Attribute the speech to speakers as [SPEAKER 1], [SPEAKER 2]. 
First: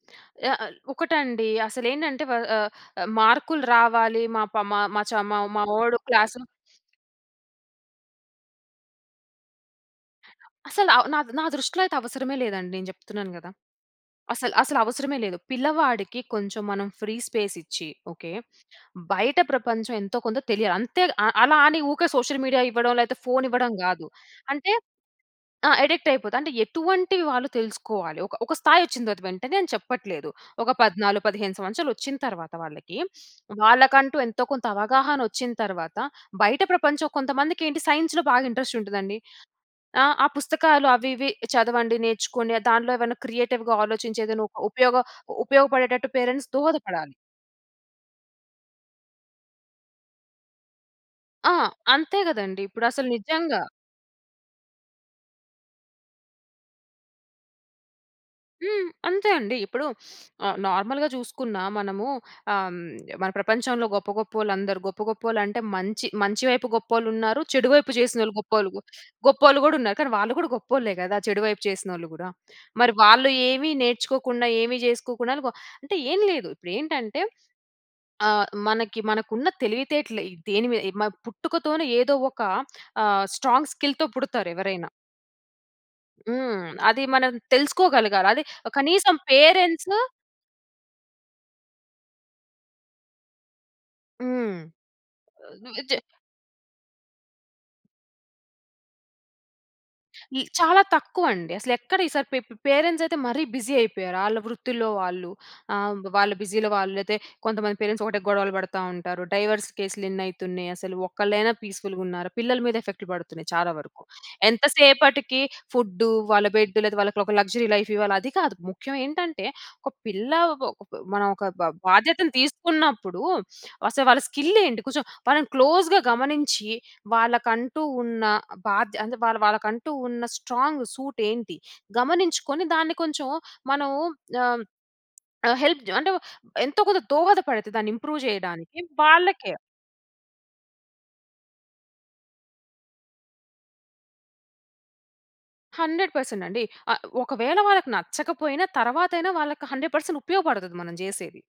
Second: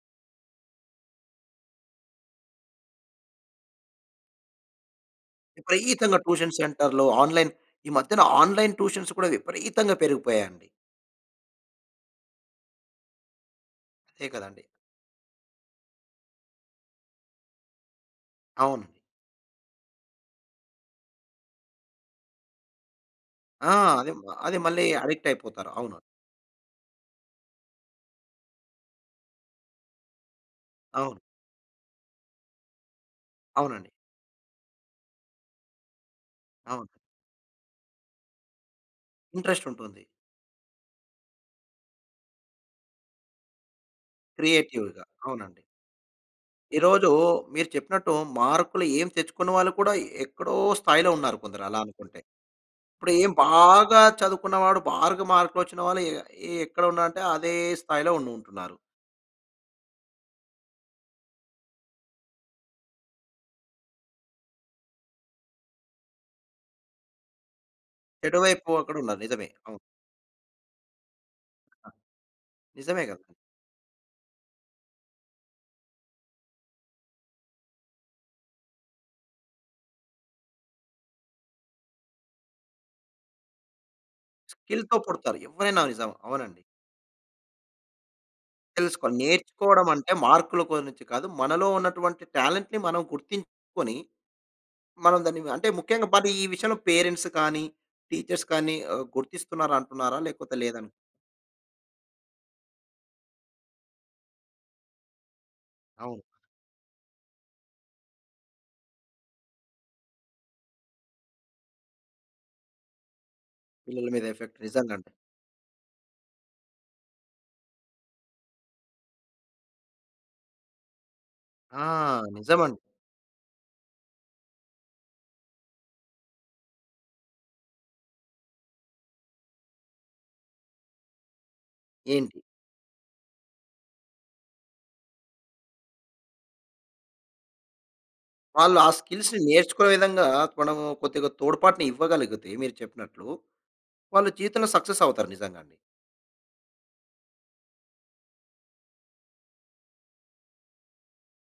[SPEAKER 1] ఆహ్, ఆహ్, ఒకటండి. అసలు ఏంటంటే వ ఆహ్, మార్కులు రావాలి. మా పా మా మా చ మ మావోడు
[SPEAKER 2] విపరీతంగా
[SPEAKER 1] క్లాస్
[SPEAKER 2] ట్యూషన్ సెంటర్లు, ఆన్‌లైన్ ఈ మధ్యన ఆన్‌లైన్ ట్యూషన్స్ కూడా విపరీతంగా పెరిగిపోయాయండి.
[SPEAKER 1] అసలు ఆహ్, నా నా దృష్టిలో అయితే అవసరమే లేదండి. నేను జెప్తున్నాను గదా!
[SPEAKER 2] అదే
[SPEAKER 1] అసలు,
[SPEAKER 2] కదండీ.
[SPEAKER 1] అసలు అవసరమే లేదు. పిల్లవాడికి కొంచెం మనం ఫ్రీ స్పేస్ ఇచ్చి ఓకే.
[SPEAKER 2] అవును.
[SPEAKER 1] బయట ప్రపంచం ఎంతో కొంత తెలియాలి. అంతే ఆహ్, అలా అని ఊరికే సోషల్ మీడియా ఇవ్వడం లేకపోతే ఫోన్ ఇవ్వడం
[SPEAKER 2] ఆ!
[SPEAKER 1] గాదు.
[SPEAKER 2] అది అది
[SPEAKER 1] అంటే
[SPEAKER 2] మళ్ళీ అడిక్ట్ అయిపోతారు.
[SPEAKER 1] ఆ!
[SPEAKER 2] అవును.
[SPEAKER 1] అడిక్ట్ అయిపోతుంది. అంటే ఎటువంటి వాళ్ళు తెలుసుకోవాలి. ఒక ఒక స్థాయి వచ్చిన తరువాత వెంటనే అని చెప్పట్లేదు. ఒక
[SPEAKER 2] అవును.
[SPEAKER 1] 14, 15 సంవత్సరాలు వచ్చిన తరువాత వాళ్ళకి,
[SPEAKER 2] అవునండి.
[SPEAKER 1] వాళ్ళకంటూ ఎంతో కొంత అవగాహన వచ్చిన తరువాత బయట
[SPEAKER 2] అవును.
[SPEAKER 1] ప్రపంచం కొంతమందికి ఏంటి సైన్స్‌లో బాగా ఇంట్రెస్ట్ ఉంటదండి.
[SPEAKER 2] ఇంట్రెస్ట్ ఉంటుంది.
[SPEAKER 1] ఆహ్, ఆ పుస్తకాలు అవి ఇవి చదవండి నేర్చుకొని దాంట్లో ఏమైనా క్రియేటివ్‌గా ఆలోచించి ఏదైనా ఒక ఉపయోగ
[SPEAKER 2] క్రియేటివ్‌గా అవునండి.
[SPEAKER 1] ఉపయోగపడేటట్టు పేరెంట్స్
[SPEAKER 2] ఈరోజు
[SPEAKER 1] దోహదపడాలి.
[SPEAKER 2] మీరు చెప్పినట్టు మార్కులు ఏం తెచ్చుకున్న వాళ్ళు కూడా, ఎక్కడో స్థాయిలో ఉన్నారు
[SPEAKER 1] ఆ!
[SPEAKER 2] కొందరు అలా
[SPEAKER 1] అంతే
[SPEAKER 2] అనుకుంటే.
[SPEAKER 1] గదండి. ఇప్పుడు అసలు
[SPEAKER 2] ఇప్పుడు ఏం
[SPEAKER 1] నిజంగా.
[SPEAKER 2] బాగా చదువుకున్నవాడు బాగా మార్కులు వచ్చిన వాళ్ళు ఎ ఎ ఎక్కడ ఉన్నారంటే అదే స్థాయిలో ఉండుంటున్నారు.
[SPEAKER 1] హ్మ్. అంతే అండి. ఇప్పుడు ఆహ్, నార్మల్‌గా జూసుకున్న మనము ఆహ్, మన ప్రపంచంలో గొప్ప, గొప్పోళ్ళు అందరూ గొప్ప గొప్పోళ్ళు అంటే మంచి మంచి వైపు గొప్పోళ్ళు ఉన్నారు. చెడు వైపు జేసినోళ్ళు
[SPEAKER 2] చెడు
[SPEAKER 1] గొప్పళ్
[SPEAKER 2] వైపు అక్కడున్నారు. నిజమే.
[SPEAKER 1] గొప్పోళ్ళు గూడా
[SPEAKER 2] అవును.
[SPEAKER 1] ఉన్నారు. కానీ వాళ్ళు గూడా గొప్పోళ్ళే గదా! చెడు వైపు
[SPEAKER 2] ఆ!
[SPEAKER 1] చేసినోళ్ళు కూడా. మరి
[SPEAKER 2] నిజమే
[SPEAKER 1] వాళ్ళు
[SPEAKER 2] గదా!
[SPEAKER 1] ఏమి నేర్చుకోకుండా ఏమి చేసుకోకుండా వ అంటే ఏం లేదు. ఇప్పుడు ఏంటంటే ఆహ్, మనకి మనకున్న తెలివితేటలు దేని మీద పుట్టుకతోనే ఏదో ఒక ఆహ్, స్ట్రాంగ్ స్కిల్‌తో పుడతారు ఎవరైనా.
[SPEAKER 2] స్కిల్‌తో పుడతారు ఎవరైనా. నిజం. అవునండి.
[SPEAKER 1] హ్మ్. అది మనం తెలుసుకోగలగాలి. అది
[SPEAKER 2] తెలుసుకోవాలి.
[SPEAKER 1] కనీసం
[SPEAKER 2] నేర్చుకోవడం
[SPEAKER 1] పేరెంట్సు
[SPEAKER 2] అంటే, మార్కుల గురించి కాదు. మనలో ఉన్నటువంటి టాలెంట్‌ని మనం గుర్తించుకొని.
[SPEAKER 1] హ్మ్.
[SPEAKER 2] మనం దాన్ని అంటే ముఖ్యంగా పది ఈ విషయంలో పేరెంట్స్ కానీ, టీచర్స్ కానీ ఆహ్, గుర్తిస్తున్నారా అంటున్నారా
[SPEAKER 1] ఇ
[SPEAKER 2] లేకపోతే లేదా?
[SPEAKER 1] చాలా తక్కువ అండి. అసలు ఎక్కడ ఈసారి పే పేరెంట్స్ అయితే మరీ బిజీ అయిపోయారు. ఆళ్ళ వృత్తిలో వాళ్ళు ఆహ్,
[SPEAKER 2] అవును.
[SPEAKER 1] వాళ్ళ బిజీలో వాళ్ళు అయితే కొంతమంది పేరెంట్స్ ఒకటే గొడవలు పడతా ఉంటారు. డైవోర్స్ కేసులేన్ని అయితున్నాయి అసలు. ఒక్కలైనా పీస్ఫుల్గున్నార పిల్లల మీద ఎఫెక్ట్‌లు పడుతున్నాయి చాలా వరకు.
[SPEAKER 2] పిల్లల మీద ఎఫెక్ట్
[SPEAKER 1] ఎంత
[SPEAKER 2] నిజంగండి.
[SPEAKER 1] సేపటికి ఫుడ్డు వాళ్ళ బెడ్ లేదా వాళ్ళకి లక్సరీ లైఫ్ ఇవ్వాలి. అది కాదు ముఖ్యం ఏంటంటే ఒక పిల్ల ఒ ప్ మనం ఒక బా
[SPEAKER 2] ఆ!
[SPEAKER 1] బాధ్యతను
[SPEAKER 2] నిజం అండి.
[SPEAKER 1] తీసుకున్నప్పుడు. అసలు వాళ్ళ స్కిల్ ఏంటి? కొంచెం వాళ్ళని క్లోజ్‌గా గమనించి వాళ్ళకంటూ ఉన్న బాధ్య అంటే వా వాళ్ళకంటూ ఉన్న స్ట్రాంగ్ సూట్ ఏంటి?
[SPEAKER 2] ఏంటి
[SPEAKER 1] గమనించుకొని దాన్ని కొంచెం మనం ఆహ్, ఆహ్, హెల్ప్ అంటే ఎంతో కొంత దోహద పడితే దాన్ని ఇంప్రూవ్
[SPEAKER 2] వాళ్ళు
[SPEAKER 1] జేయడానికి
[SPEAKER 2] ఆ స్కిల్స్
[SPEAKER 1] వాళ్ళకే
[SPEAKER 2] నేర్చుకునే విధంగా మనం కొద్దిగా తోడ్పాటు ఇవ్వగలిగితే మీరు చెప్పినట్లు, వాళ్ళు జీవితంలో సక్సెస్ అవుతారు నిజంగా అండి.
[SPEAKER 1] 100% అండి. ఆహ్, ఒకవేళ వాళ్ళకి నచ్చకపోయినా తర్వాతైనా వాళ్ళకి 100% ఉపయోగపడుతది మనం జేసేది.